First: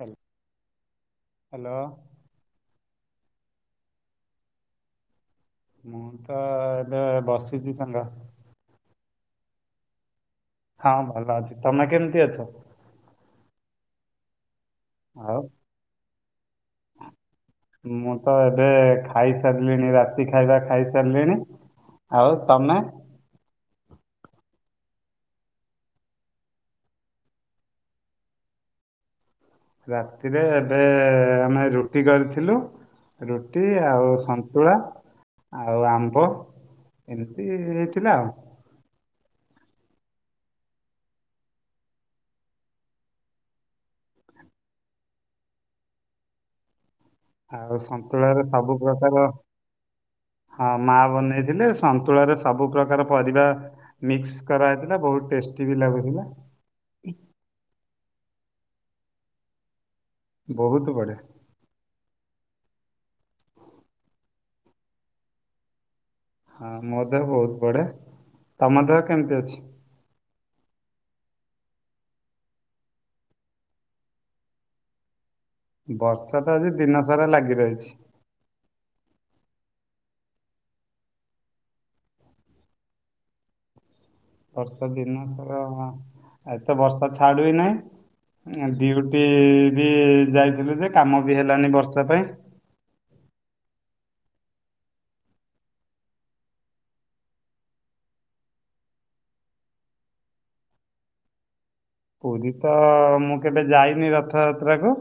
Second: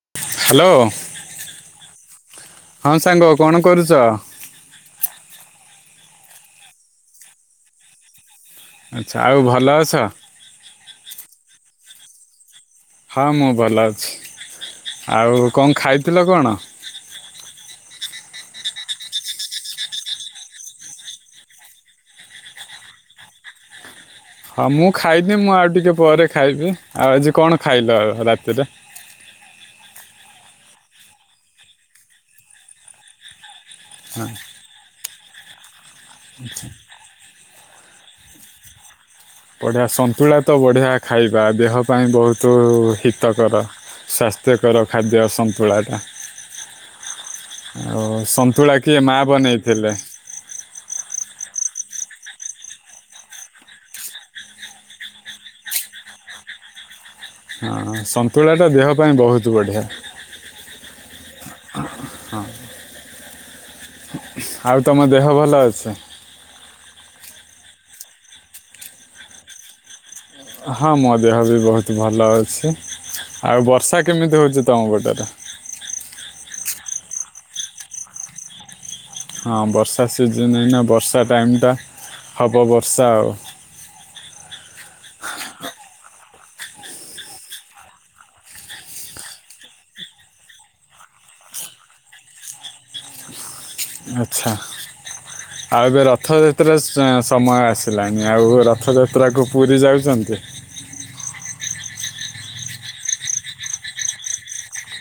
Hall hello, ହଁ ସାଙ୍ଗ କଣ କରୁଚ? ମୁଁ ତ ଏବେ ବସିଚି ସାଙ୍ଗ। ଆଚ୍ଛା ଆଉ ଭଲ ଅଛ। ହଁ ଭଲ ଅଛି। ତମେ କେମିତି ଅଛ? ହଁ ମୁଁ ଭଲ ଅଛି। ଆଉ କଣ ଖାଇଥିଲ କଣ? ହଁ ମୁଁ ତ ଏବେ ଖାଇ ସାରିଲିଣି ରାତି ଖାଇବା ଖାଇସାରିଲିଣି - - ଆଉ ତମେ ହଁ ମୁଁ ଖାଇନି ମୁଁ ଆଉ ଟିକେ ପରେ ଖାଇବି ଆଉ ଆଜି କଣ ଖାଇଲ ଆଉ ରାତିରେ। ରାତିରେ ଏବେ ଆମେ ରୁଟି କରିଥିଲୁ ରୁଟି ଆଉ ସନ୍ତୁଳା ଆଉ ଆମ୍ବ - - ଏମିତି ହେଇ ଥିଲା ଆଉ। ବଢିଆ ସନ୍ତୁଳା ତ ବଢିଆ ଖାଇବା ଦେହ ପାଇଁ ବହୁତ ହିତକର। ସ୍ଵାସ୍ଥ୍ୟକର ଖାଦ୍ୟ ସନ୍ତୁଳା ଟା। ଆଉ ସନ୍ତୁଳ ର ସନ୍ତୁଳା ସବୁ କିଏ ମା ପ୍ରକାର- - ବନେଇଥିଲେ ହଁ ମା ବନେଇଥିଲେ ସନ୍ତୁଳା ରେ ସବୁ ପ୍ରକାର ପରିବା- - ମିକ୍ସ କରାହୋଇଥିଲା ବହୁତ ଟେଷ୍ଟି ବି ଲାଗୁଥିଲା। ହଁ ସନ୍ତୁଳା ଟା ଦେହ ପାଇଁ ବହୁତ ବଢିଆ। ବହୁତ ବଢିଆ। ଆଉ ତମ ଦେହ ଭଲ ଅଛି। ହଁ ମୋ ଦେହ ବହୁତ ବଢିଆ ତମ ଦେହ କେମିତି ଅଛି? ହଁ ମୋ ଦେହ ବି ବହୁତ ଭଲ ଅଛି। ଆଉ ବର୍ଷା କେମିତି ହଉଛି ତମ ପଟରେ। ବର୍ଷା ତ ଆଜି ଦିନ ସାରା ଲାଗି ରହିଛି। ହଁ ବର୍ଷା ସିଜନ ଏଇନା, ବର୍ଷା ଟାଇମ୍ ଟା, ହବ ବର୍ଷା ଆଉ। ବର୍ଷା ଦିନ ସାରା, ଆଜି ତ ବର୍ଷା ଛାଡୁ ହି ନାହିଁ। ଡିୁଟି ବି ଯାଇଥିଲୁ ଯେ, କାମ ବି ହେଲାନି ବର୍ଷା ପାଇଁ। ଆଚ୍ଛା। [inaudible] ଆଉ ଏବେ ରଥଯାତ୍ରା ସମୟ ଆସିଲାନି, ଆଉ ରଥଯାତ୍ରାକୁ ପୁରୀ ଯାଉଛନ୍ତି। ପୁରୀ ତ ମୁଁ କେବେ ଯାଇନି ରଥଯାତ୍ରାକୁ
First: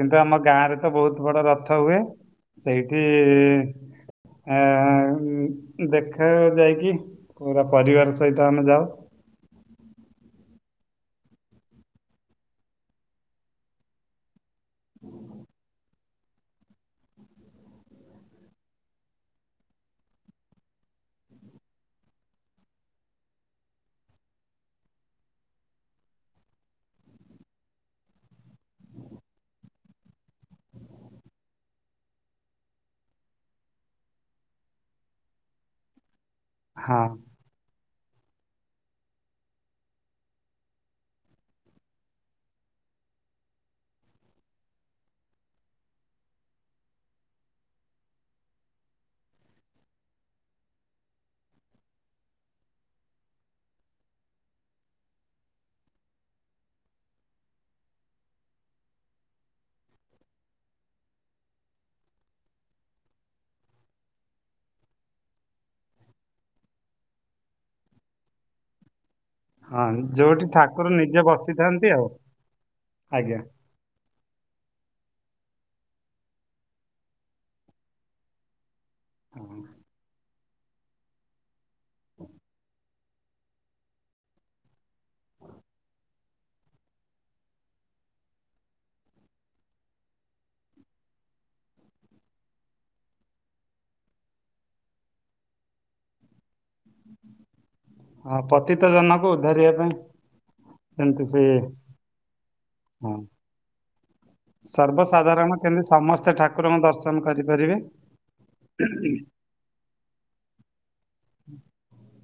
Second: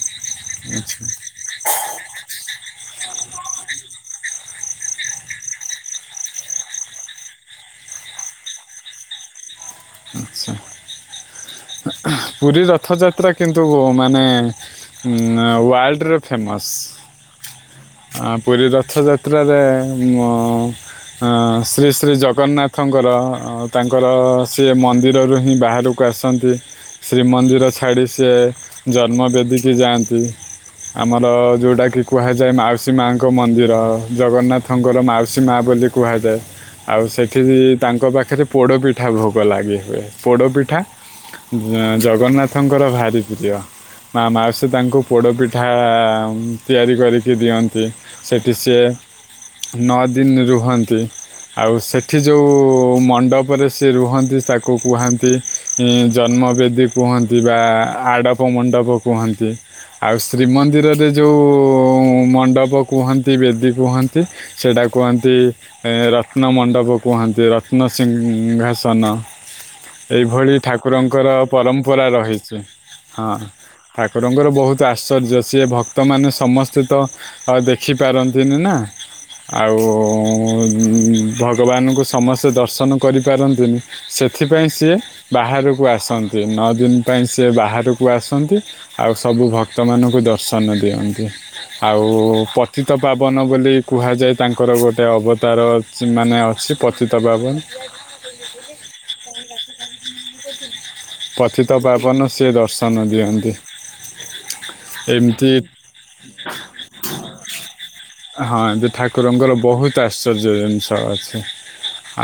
କିନ୍ତୁ ଆମ ଗାଁ ରେ ତ ଆଚ୍ଛା ବହୁତ ବଡ ରଥ ହୁଏ ସେଇଠି ଏ ଦେଖ ଯାଇକି, ପୁରା ପରିବାର ସହିତ ଆମେ ଯାଉ। ଆଚ୍ଛା। ପୁରୀ ରଥଯାତ୍ରା କିନ୍ତୁ ମାନେ ୱାର୍ଲଡର ଫେମସ୍। ପୁରୀ ରଥଯାତ୍ରାରେ ମୁଁ ଁ ଶ୍ରୀ ଶ୍ରୀ ଜଗନ୍ନାଥଙ୍କର ତାଙ୍କର ସିଏ ମନ୍ଦିରରୁ ହିଁ ବାହାରକୁ କୁ ଆସନ୍ତି। ଶ୍ରୀମନ୍ଦିର ଛାଡ଼ି ସେ, ଜନ୍ମ ବେଦିକି ଯାଆନ୍ତି। ଆମର ଯୋଉଟା କିି କୁହାଯାଏ ମାଉସୀ ମାଙ୍କ ମନ୍ଦିର। ଜଗନ୍ନାଥଙ୍କର ମାଉସୀ ମା ବୋଲି କୁହାଯାଏ। ହଁ ଆଉ ସେଠି ବି ତାଙ୍କ ପାଖରେ ପୋଡପିଠା ଭୋଗ ଲାଗି ହୁଏ। ପୋଡପିଠା। ଅଁ ଜଗନ୍ନାଥଙ୍କର ଭାରି ପ୍ରିୟ। ମା ମାଉସୀ ତାଙ୍କୁ ପୋଡ଼ପିଠା ତିଆରି କରିକି ଦିଅନ୍ତି। ସେଠି ସିଏ ନଅ ଦିନ ରୁହନ୍ତି। ଆଉ ସେଠି ଯୋଉ ମଣ୍ଡପରେ ସିଏ ରୁହନ୍ତି, ତାକୁ କୁହାନ୍ତି ଜନ୍ମ ବେଦୀ କୁହନ୍ତି ବା ଆଡ଼ପ ମଣ୍ଡପ କୁହନ୍ତି। ଆଉ ଶ୍ରୀମନ୍ଦିରରେ ଯୋଉ ମଣ୍ଡପ କୁହନ୍ତି ବେଦୀ କୁହନ୍ତି ସେଇଟା କୁହନ୍ତି, ଏଁ ରତ୍ନ ମଣ୍ଡପ କୁହନ୍ତି, ରତ୍ନ-ସିିଂହାସନ। ହଁ ଯୋଉଠି ଏଇଭଳି ଠାକୁର ନିଜେ ଠାକୁରଙ୍କର ବସିଥାନ୍ତି ଆଉ ପରମ୍ପରା ରହିଛି। ହଁ। ଆଜ୍ଞା। ଠାକୁରଙ୍କର ବହୁତ ଆଶ୍ଚର୍ଯ୍ୟ, ସିଏ ଭକ୍ତମାନେ ସମସ୍ତେ ତ ଆଉ ଦେଖି ପାରନ୍ତିନି ନା। ଆଉ ଭଗବାନଙ୍କୁ ସମସ୍ତେ ଦର୍ଶନ କରିପାରନ୍ତିନି। ସେଥିପାଇଁ ସିଏ ବାହାରକୁ ଆସ ନ୍ତି। ନଅ ଦିନ ପାଇଁ ସେ ବାହାରକୁ ଆସନ୍ତି ଆଉ ସବୁ ଭକ୍ତ ମାନଙ୍କୁ ଦର୍ଶନ ଦିଅନ୍ତି। ଆଉ ପତିତ ପାବନ ବୋଲି କୁହାଯାଏ, ତାଙ୍କର ଗୋଟେ ଅବତାର ମାନେ ଅଛି ପତିତପାବନ। ହଁ, ପତିତ ଜନକୁ ଉଦ୍ଧାରିବା ପାଇଁ କେମିତି ସେ ପତିତ ପାବନ ସିଏ ଦର୍ଶନ ହଁ ଦିଅନ୍ତି। ଏମିତି ସର୍ବସାଧାରଣ କେମତି ସମସ୍ତ ଠାକୁରଙ୍କ ଦର୍ଶନ କରିପାରିବେ। ହଁ ଯେ ଠାକୁରଙ୍କର ବହୁତ ଆଶ୍ଚର୍ଯ୍ୟ ଜିନିଷ ଅଛି।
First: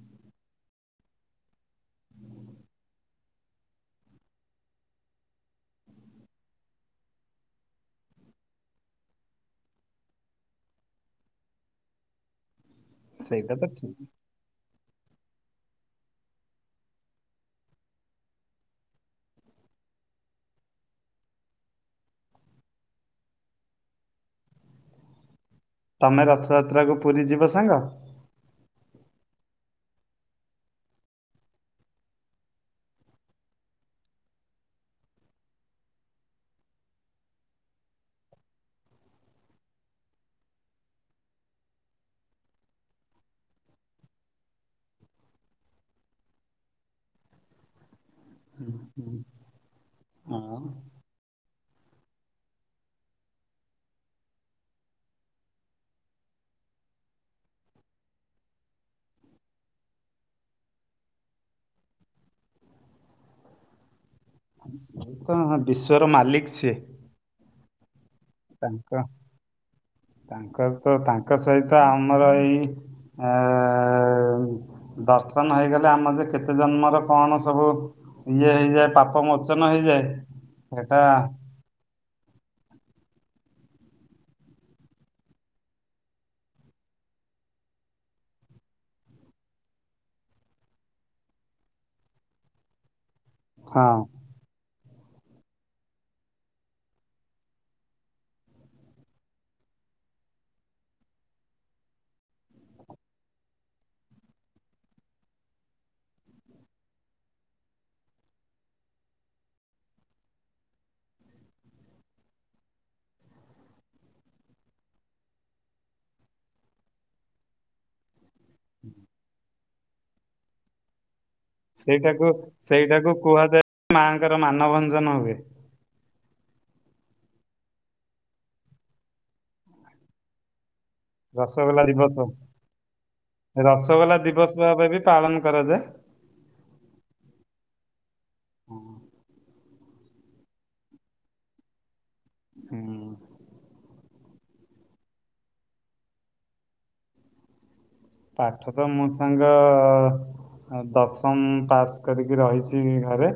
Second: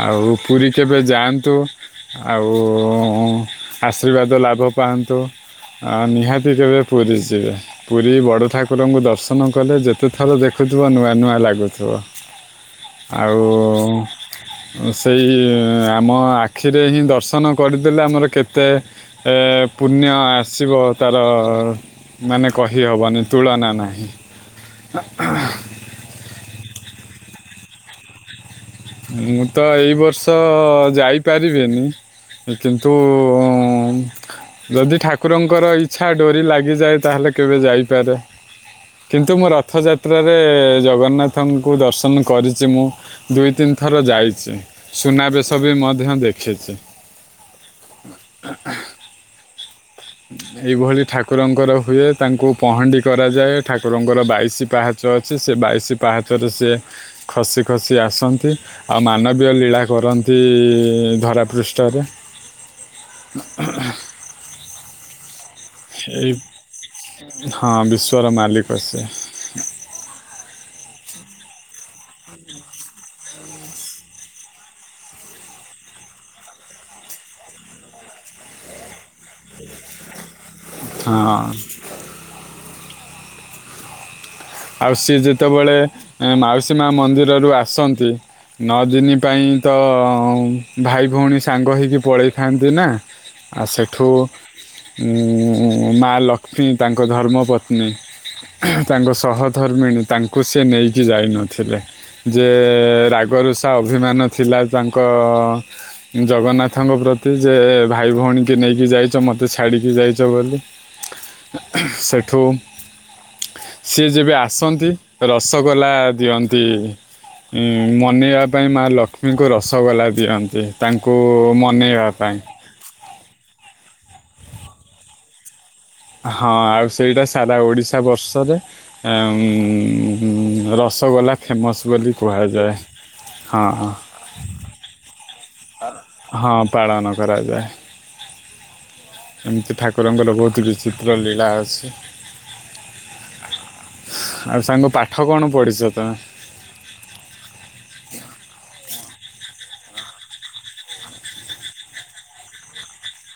ଆଉ ପୁରୀ କେବେ ଯାଆନ୍ତୁ। ଆଉ ଆଶୀର୍ବାଦ ଲାଭ ପାଆନ୍ତୁ। ଁ ନିହାତି କେବେ ପୁରୀ ଯିବେ। ପୁରୀ ବଡ଼ ଠାକୁରଙ୍କୁ ଦର୍ଶନ କଲେ, ଯେତେ ଥର ଦେଖୁଥିବ, ନୂଆ ନୂଆ ଲାଗୁଥିବ। ଆଉ ସେଇଟା ତ ଠିକ୍। ଅଁ ସେଇ ଇ ଇ ଆମ ଆଖିରେ ହିଁ ଦର୍ଶନ କରିଦେଲେ ଆମର ଖେତ୍ ତେ ଏ ଏ ପୁଣ୍ୟ ଆସିବ ତାର ଅ ଅ ଅ ମାନେ କହି ହବନି ତୁଳନା ନାହିଁ। ତମେ ରଥଯାତ୍ରା କୁ ପୁରୀ ଯିବ ସାଙ୍ଗ? ମୁଁ ତ ଏଇ ବର୍ଷ ଅ ଅ ଯାଇ ପାରିବିିନି। କିନ୍ତୁ ଉ ଉ ଯଦି ଠାକୁରଙ୍କର ଇଚ୍ଛା ଡୋରି ଲାଗିଯାଏ ତାହାଲେ କେବେ ଯାଇପାରେ। କିନ୍ତୁ ମୁଁ ରଥଯାତ୍ରାରେ ଏ ଏ ଜଗନ୍ନାଥଙ୍କୁ ଦର୍ଶନ କରିଚି ମୁଁ। ଦୁଇ ତିନି ଥର ଯାଇଚି ସୁନାବେଶ ବି ମଧ୍ୟ ଦେଖିଚି। ହୁଁ ହୁଁ। ଏଇ ଭଳି ଠାକ୍ କୁରଙ୍କର ହୁଏ ତାଙ୍କୁ ପହଣ୍ଡି କରାଯାଏ ଠାକୁରଙ୍କର ବାଇଶି ପାହାଚ ଅଛି ସେ ବାଇଶି ପାହାଚରୁ ସିଏ ଖସି ଖସି ଆସନ୍ତି। ଆଉ ମାନବୀୟ ଲୀଳା କରନ୍ତି ଇ ଇ ଇ ଧରାପୃଷ୍ଠରେ। [inaudible] ସେ ତଁ ବିଶ୍ଵର ଏଇ ମାଲିକ ସିଏ। ହଁ ବିଶ୍ ତାଙ୍କ ତାଙ୍କର ତ ତାଙ୍କ ସହିତ ଆମର ଏଇ ଆ ଆ ଆ ଆ ଆ ଉ ଦର୍ଶନ ହେଇଗଲେ ଆମର ଯେ କେତେ ଜନ୍ମର କଣ ସବୁ ଇଏ ହେଇଯାଏ ପାପ ମୋଚନ ହେଇଯାଏ ହେଟା ଅଁ ଆଉ ସିଏ ଯେତବଳେ ଏଁ ମାଉସୀ ମା ମନ୍ଦିରରୁ ଆସନ୍ତି ନଅ ଦିନି ପାଇଁ ତ ଅ ଅ ଅଂ ଭାଇ ଭଉଣୀ ସାଙ୍ଗ ହେଇକି ପଳେଇଥାନ୍ତି ନା। ଆ ହଁ ସେଠୁ ଉଁ ଉଁ ଉଁ ମା ଲକ୍ଷ୍ମୀ ତାଙ୍କ ଧର୍ମପତ୍ନୀ ତାଙ୍କ ସହଧର୍ମିଣୀ ତାଙ୍କୁ ସେ ନେଇକି ଯାଇନଥିଲେ। ଯେ ଏ ଏ ରାଗ ରୁଷା ଅଭିମାନ ଥିଲା ତାଙ୍କ ଅ ଅ ଜଗନ୍ନାଥଙ୍କ ପ୍ରତି ଯେ ଏ ଏ ଭାଇ ଭଉଣୀ କି ନେଇକି ଯାଇଚ ମତେ ଛାଡ଼ିକି ଯାଇଚ ବୋଲି। ହ ଅ ହଁ ସେଠୁ ସିଏ ଯେବେ ଆସନ୍ତି ରସଗୋଲା ଦିଅନ୍ତି ଇଁ ମନେଇବା ପାଇଁ ମା ଲକ୍ଷ୍ମୀଙ୍କୁ ରସଗୋଲା ଦିଅନ୍ତି ତାଙ୍କୁ ଉ ଉ ଉ ସେଇଟାକୁ ସେଇଟାକୁ କୁହାଯାଏ ମାଆଙ୍କର ମାନଭଞ୍ଜନ ହୁଏ। ହଁ ଆଉ ସେଇଟା ସାରା ଓଡ଼ିଶା ବର୍ଷରେ ଏଁ ଉଁ ଉଁ ଉଁ ଉଁ ରସଗୋଲା ଫେମସ୍ ବୋଲି କୁହାଯାଏ। ହଁ ହଁ ରସଗୋଲା ଦିବସ ଭାବେ ବି ପାଳନ କରାଯାଏ। ହଁ ପାଳନ କରାଯାଏ। ହୁଁ। ଏମିତି ଠାକୁରଙ୍କର ବହୁତ ବିଚିତ୍ର ଲୀଳା ଅଛି। ହୁଁ। ଆଉ ସାଙ୍ଗ ପାଠ କଣ ପଢ଼ିଚ ତମେ? ପାଠ ତ ମୁଁ ସାଙ୍ଗ ଅ ଅ ଆଉ ଦଶମ ପାସ୍ କରିକି ରହିଚି ଘରେ।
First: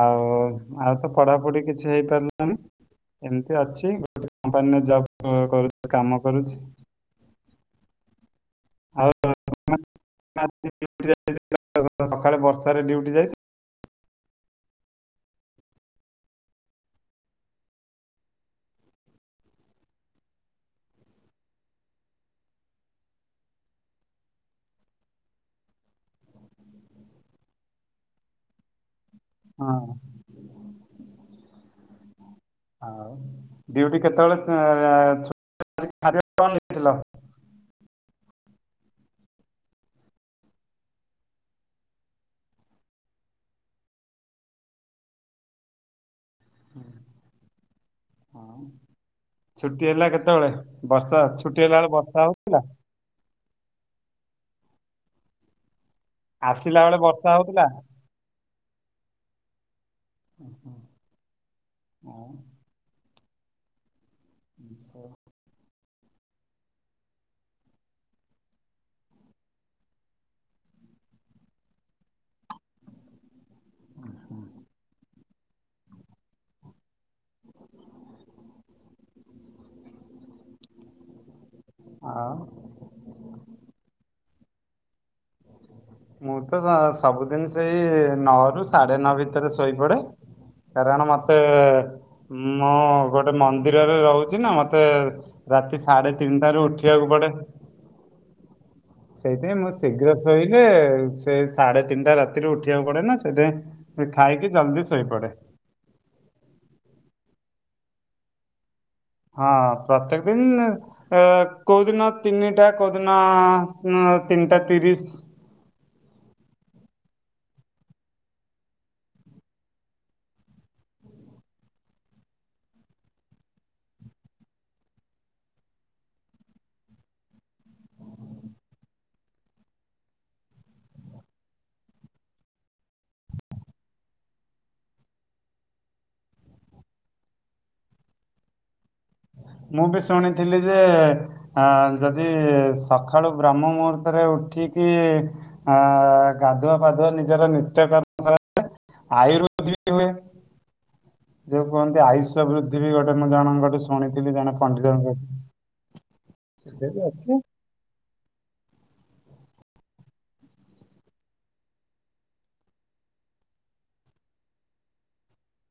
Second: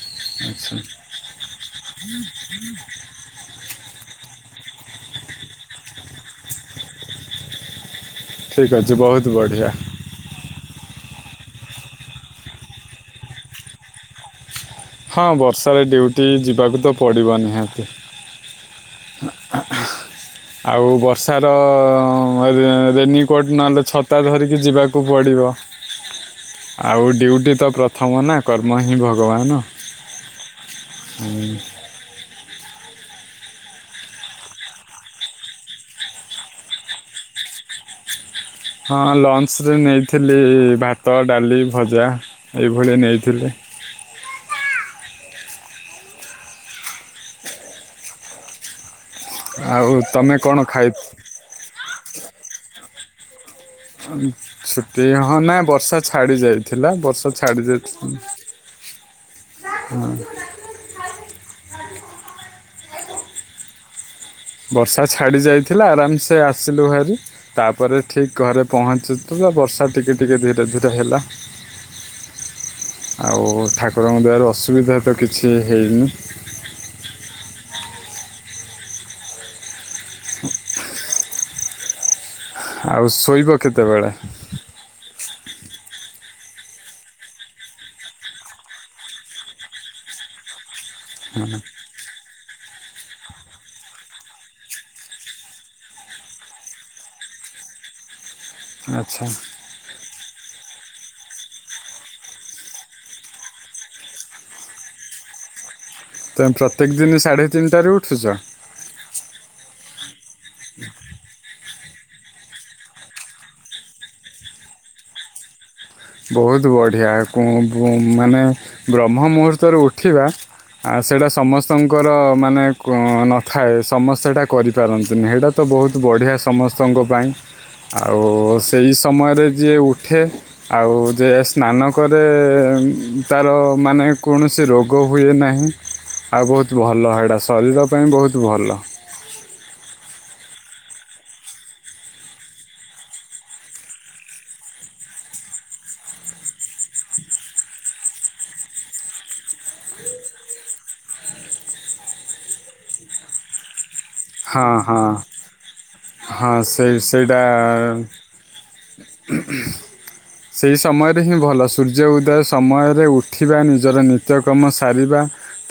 ଆଉ ଆଚ୍ଛା ଆଉ ତ ପଢ଼ାପୁଢ଼ି କିଛି ହେଇ ପାରିଲାନି। ଏମିତି ଅଛି ଗୋଟେ କମ୍ପାନୀରେ ଜବ କରୁଛି କାମ କରୁଛି। ଠିକ୍ ଅଛି ଆଉ ବହୁତ ବଢ଼ିଆ। ତମେ [inaudible] ସକାଳେ ବର୍ଷାରେ ଡ୍ୟୁଟି ଯାଇଥିଲ। ହଁ ବର୍ଷାରେ ଡ୍ୟୁଟି ଯିବାକୁ ତ ପଡିବ ନିହାତି। [unintelligible] ଆଉ ବର୍ଷାର ରେନିକୋଟ୍ ନହେଲେ ଛତା ଧରିକି ଯିବାକୁ ପଡ଼ିବ। [unintelligible] ଆଉ ଡ୍ୟୁଟି ତ ପ୍ରଥମ ନା କର୍ମ ହିଁ ଭଗବାନ। ହଁ ଆଉ। ଆଉ ଡ୍ୟୁଟି କେତେବେଳେ ତା ଛୁ। ଖା ଆରେ। କଣ ନେଇଥିଲ। ହଁ ଲଞ୍ଚ ରେ ନେଇଥିଲି ଭାତ, ଡାଲି, ଭଜା। ଏଇଭଳିଆ ନେଇଥିଲେ। ହୁଁ ହଁ। ଛୁଟି ଆଉ ହେଲା ତମେ କେତେବେଳେ କ'ଣ ଖାଇ ବର୍ଷା ଛୁଟି ହେଲା ବେଳେ ବର୍ଷା ହଉଥିଲା। ଛୁଟି ହଁ ନା ବର୍ଷା ଛାଡି ଆସିଲା ଯାଇଥିଲା ବେଳେ ବର୍ଷା ଛାଡି ହଉଥିଲା ଯାଇଛି। [inaudible] ହୁଁ। ଓ ହ ହଁ ବର୍ଷା ସେ- ଛାଡି ଯାଇଥିଲା ଆରାମସେ ଆସିଲୁ ଭାରି। ତାପରେ ଠିକ ଘରେ ପହଞ୍ଚୁ ବର୍ଷା ଟିକେ ଟିକେ ଧୀରେ ଧୀରେ ହେଲା। [unintelligible] ଆଉ ଠାକୁରଙ୍କ ଦ୍ଵାରୁ ଅସୁବିଧା ତ କିଛି ହେଇନି। [unintelligible] ଆଁ। ଆଉ ଶୋଇବ କେତେବେଳେ। [unintelligible] ମୁଁ ତ ସବୁଦିନ ସେଇ ନଅ ରୁ ସାଢେ ନଅ ଭିତରେ ଶୋଇପଡେ। କାରଣ ମତେ ମୁଁ ଗୋଟେ ମନ୍ଦିରରେ ରହୁଛି ନା ମତେ। ରାତି ସାଢେ ତିନିଟାରୁ ଉଠିବାକୁ ପଡେ ଆଚ୍ଛା ସେଇଥିପାଇଁ ମୁଁ ଶୀଘ୍ର ଶୋଇଲେ ସେ ସାଢେ ତିନିଟା ରାତିରୁ ଉଠିବାକୁ ପଡେ ନା ସେଥିପାଇଁ। ସେ ଖାଇକି ଜଲ୍ଦି ଶୋଇପଡେ। ତମେ ପ୍ରତ୍ୟେକ ଦିନି ସାଢ଼େ ତିନିଟାରେ ଉଠୁଛ। ହଁ ପ୍ରତ୍ୟେକ ଦିନି। ଆ କୋଉଦିନ ତିନିଟା କୋଉଦିନ ଆ ତିନିଟା ତିରିଶ। ବହୁତ ବଢିଆ ମାନେ ବ୍ରହ୍ମ ମୁହୂର୍ତ୍ତରୁ ଉଠିବା। ଆ ସେଟା ସମସ୍ତଙ୍କର ମାନେ କ ନଥାଏ ସମସ୍ତେ ସେଟା କରିପାରନ୍ତିନି ହେଟା। ତ ବହୁତ ବଢ଼ିଆ ସମସ୍ତଙ୍କ ପାଇଁ। ଆଉ ସେଇ ସମୟରେ ଯିଏ ଉଠେ। ଆଉ ଯେ ସ୍ନାନ କରେ ତାର ମାନେ କୌଣସି ରୋଗ। ରୋଗ ହୁଏ ନାହିଁ ଆଉ ବହୁତ ଭଲ ହେଟା ଶରୀର ପାଇଁ ବହୁତ ଭଲ। ମୁଁ ବି ଶୁଣିଥିଲି ଯେ। ଆ ଯଦି ସକାଳୁ ବ୍ରହ୍ମ ମୁହୂର୍ତ୍ତରେ ଉଠିକି। ଆ ଗାଧୁଆ, ପାାଧୁଆ ନିଜର ନିତ୍ୟକରଣ ସ। ଆୟୁର୍ବେଦ ବିତି ମେ। ଯୋଉ କୁହନ୍ତି ଆୟୁଷ ବୃଦ୍ଧି ବି ଘଟେ ମୁଁ ଜଣଙ୍କ ଠୁ ଶୁଣିଥିଲି ଜଣେ ହଁ ପଣ୍ଡିତ ହଁ ହଁ ସେଇ ସେଇଟା ସେହି ସମୟରେ ହିଁ ଭଲ ସୂର୍ଯ୍ୟ ଉଦୟ ସମୟରେ ଉଠିବା ନିଜର ନିତ୍ୟକର୍ମ ସାରିବା।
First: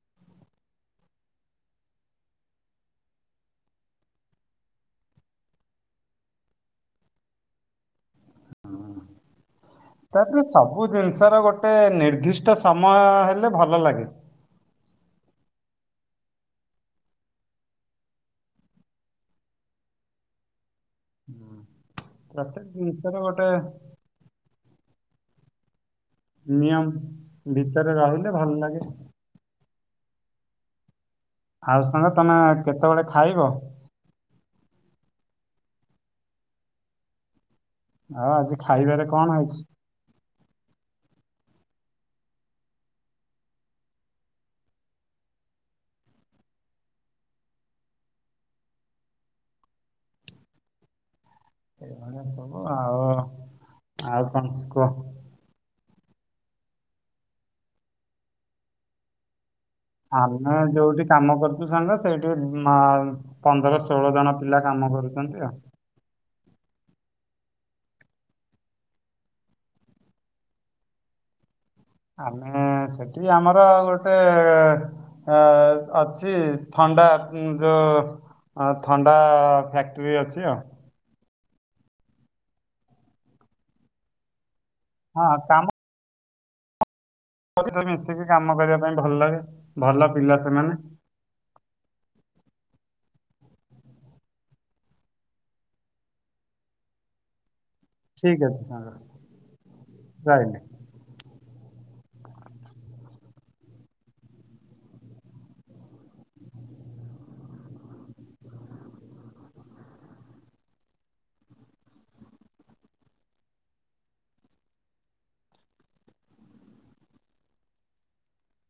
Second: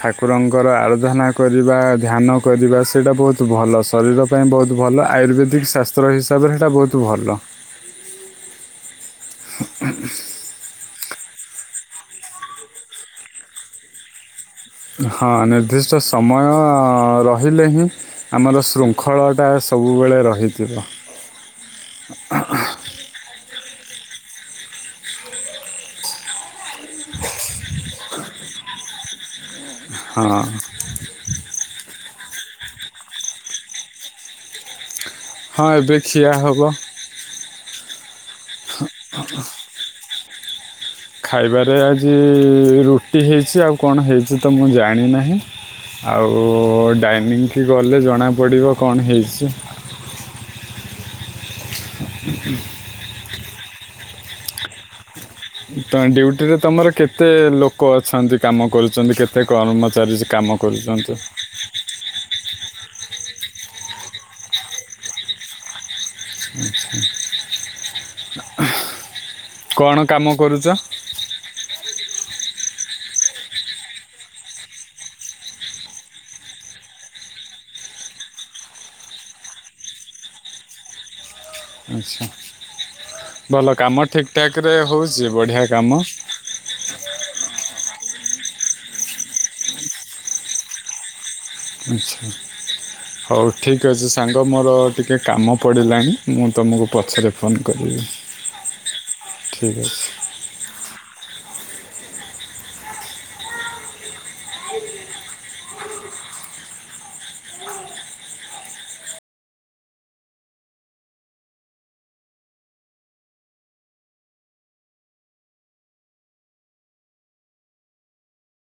ଠାକୁରଙ୍କର ଆରାଧନା କରିବା ଧ୍ୟାନ କରିବା ସେଇଟା ବହୁତ ଭଲ ଶରୀର ପାଇଁ ବହୁତ ଭଲ ଆ ଆୟୁର୍ବେଦିକ ଶାସ୍ତ୍ର ହିସାବରେ ସେଇଟା ବହୁତ ଭଲ। ଅଁ। ତାପରେ ସବୁ ଜିନିଷର ଗୋଟେ ନିର୍ଦ୍ଦିଷ୍ଟ ସମୟ ହେଲେ ଭଲ ଲାଗେ। ହଁ ନିର୍ଦ୍ଦିଷ୍ଟ ସମୟ ରହିଲେ ହିଁ ଆମର ଶୃଙ୍ଖଳଟା ସବୁବେଳେ ରହିଥିବ। ହୁଁ ପ୍ରତ୍ୟେକ ଜିନିଷରେ ଗୋଟେ ନିୟମ ଭିତରେ ରହିଲେ ଭଲ ଲାଗେ। ହଁ। ଆଉ ସାଙ୍ଗ ତମେ କେତେବେଳେ ଖାଇବ? ହଁ ଏବେ ଖିଆ ହବ। ଆଉ ଆଜି ଖାଇବାରେ କଣ ହେଇଚି? ଖାଇବାରେ ଆଜି ରୁଟି ହେଇଚି, ଆଉ କଣ ହେଇଚି ତ ମୁଁ ଜାଣିନାହିଁ। ଆଉ ଡାଇନିଂ କି ଗଲେ ଜଣାପଡ଼ିବ କଣ ହେଇଚି। ଏଇଭଳିଆ ସବୁ ଆଉ ଆଉ କଣ କୁହ? ତ ଡ୍ୟୁଟି ରେ ତମର କେତେ ଲୋକ ଅଛନ୍ତି କାମ କରୁଚନ୍ତି କେତେ କର୍ମ ଆମେ ଯୋଉଠି କାମ କରୁ ଚୁ ସାଙ୍ଗ ସେଇଠି ପନ୍ଦର ଷୋହଳ ଜଣ ପିଲା କାମ କରୁଚନ୍ତି ଆଉ। ଆଛା କଣ କାମ କରୁଚ? ଆମେ ସେଠି ଆମର ଗୋଟେ ଆ ଅଛି ଥଣ୍ଡା ଯୋଉ ଅ ଥଣ୍ଡା ଫ୍ୟାକ୍ଟ୍ରି ଅଛି ଆଉ। ଆଚ୍ଛା ଭଲ କାମ ଠିକ୍ ଠାକ୍ ରେ ହଁ ହଉଚି ବଢ଼ିଆ କାମ। ମତେ ତ ମିଶିକି କାମ କରିବାପାଇଁ ଭଲ ଲାଗେ ଭଲ ପିଲା ସେମାନେ। ଆଚ୍ଛା। ହଉ ଠିକ୍ ଅଛି ସାଙ୍ଗ ମୋର ଟିକେ କାମ ପଡ଼ିଲାଣି ମୁଁ ତମକୁ ପଛରେ ଫୋନ୍ କରିବି। ଠିକ ଅଛି ସାଙ୍ଗ ଠିକ୍ ଅଛି ରହିଲି।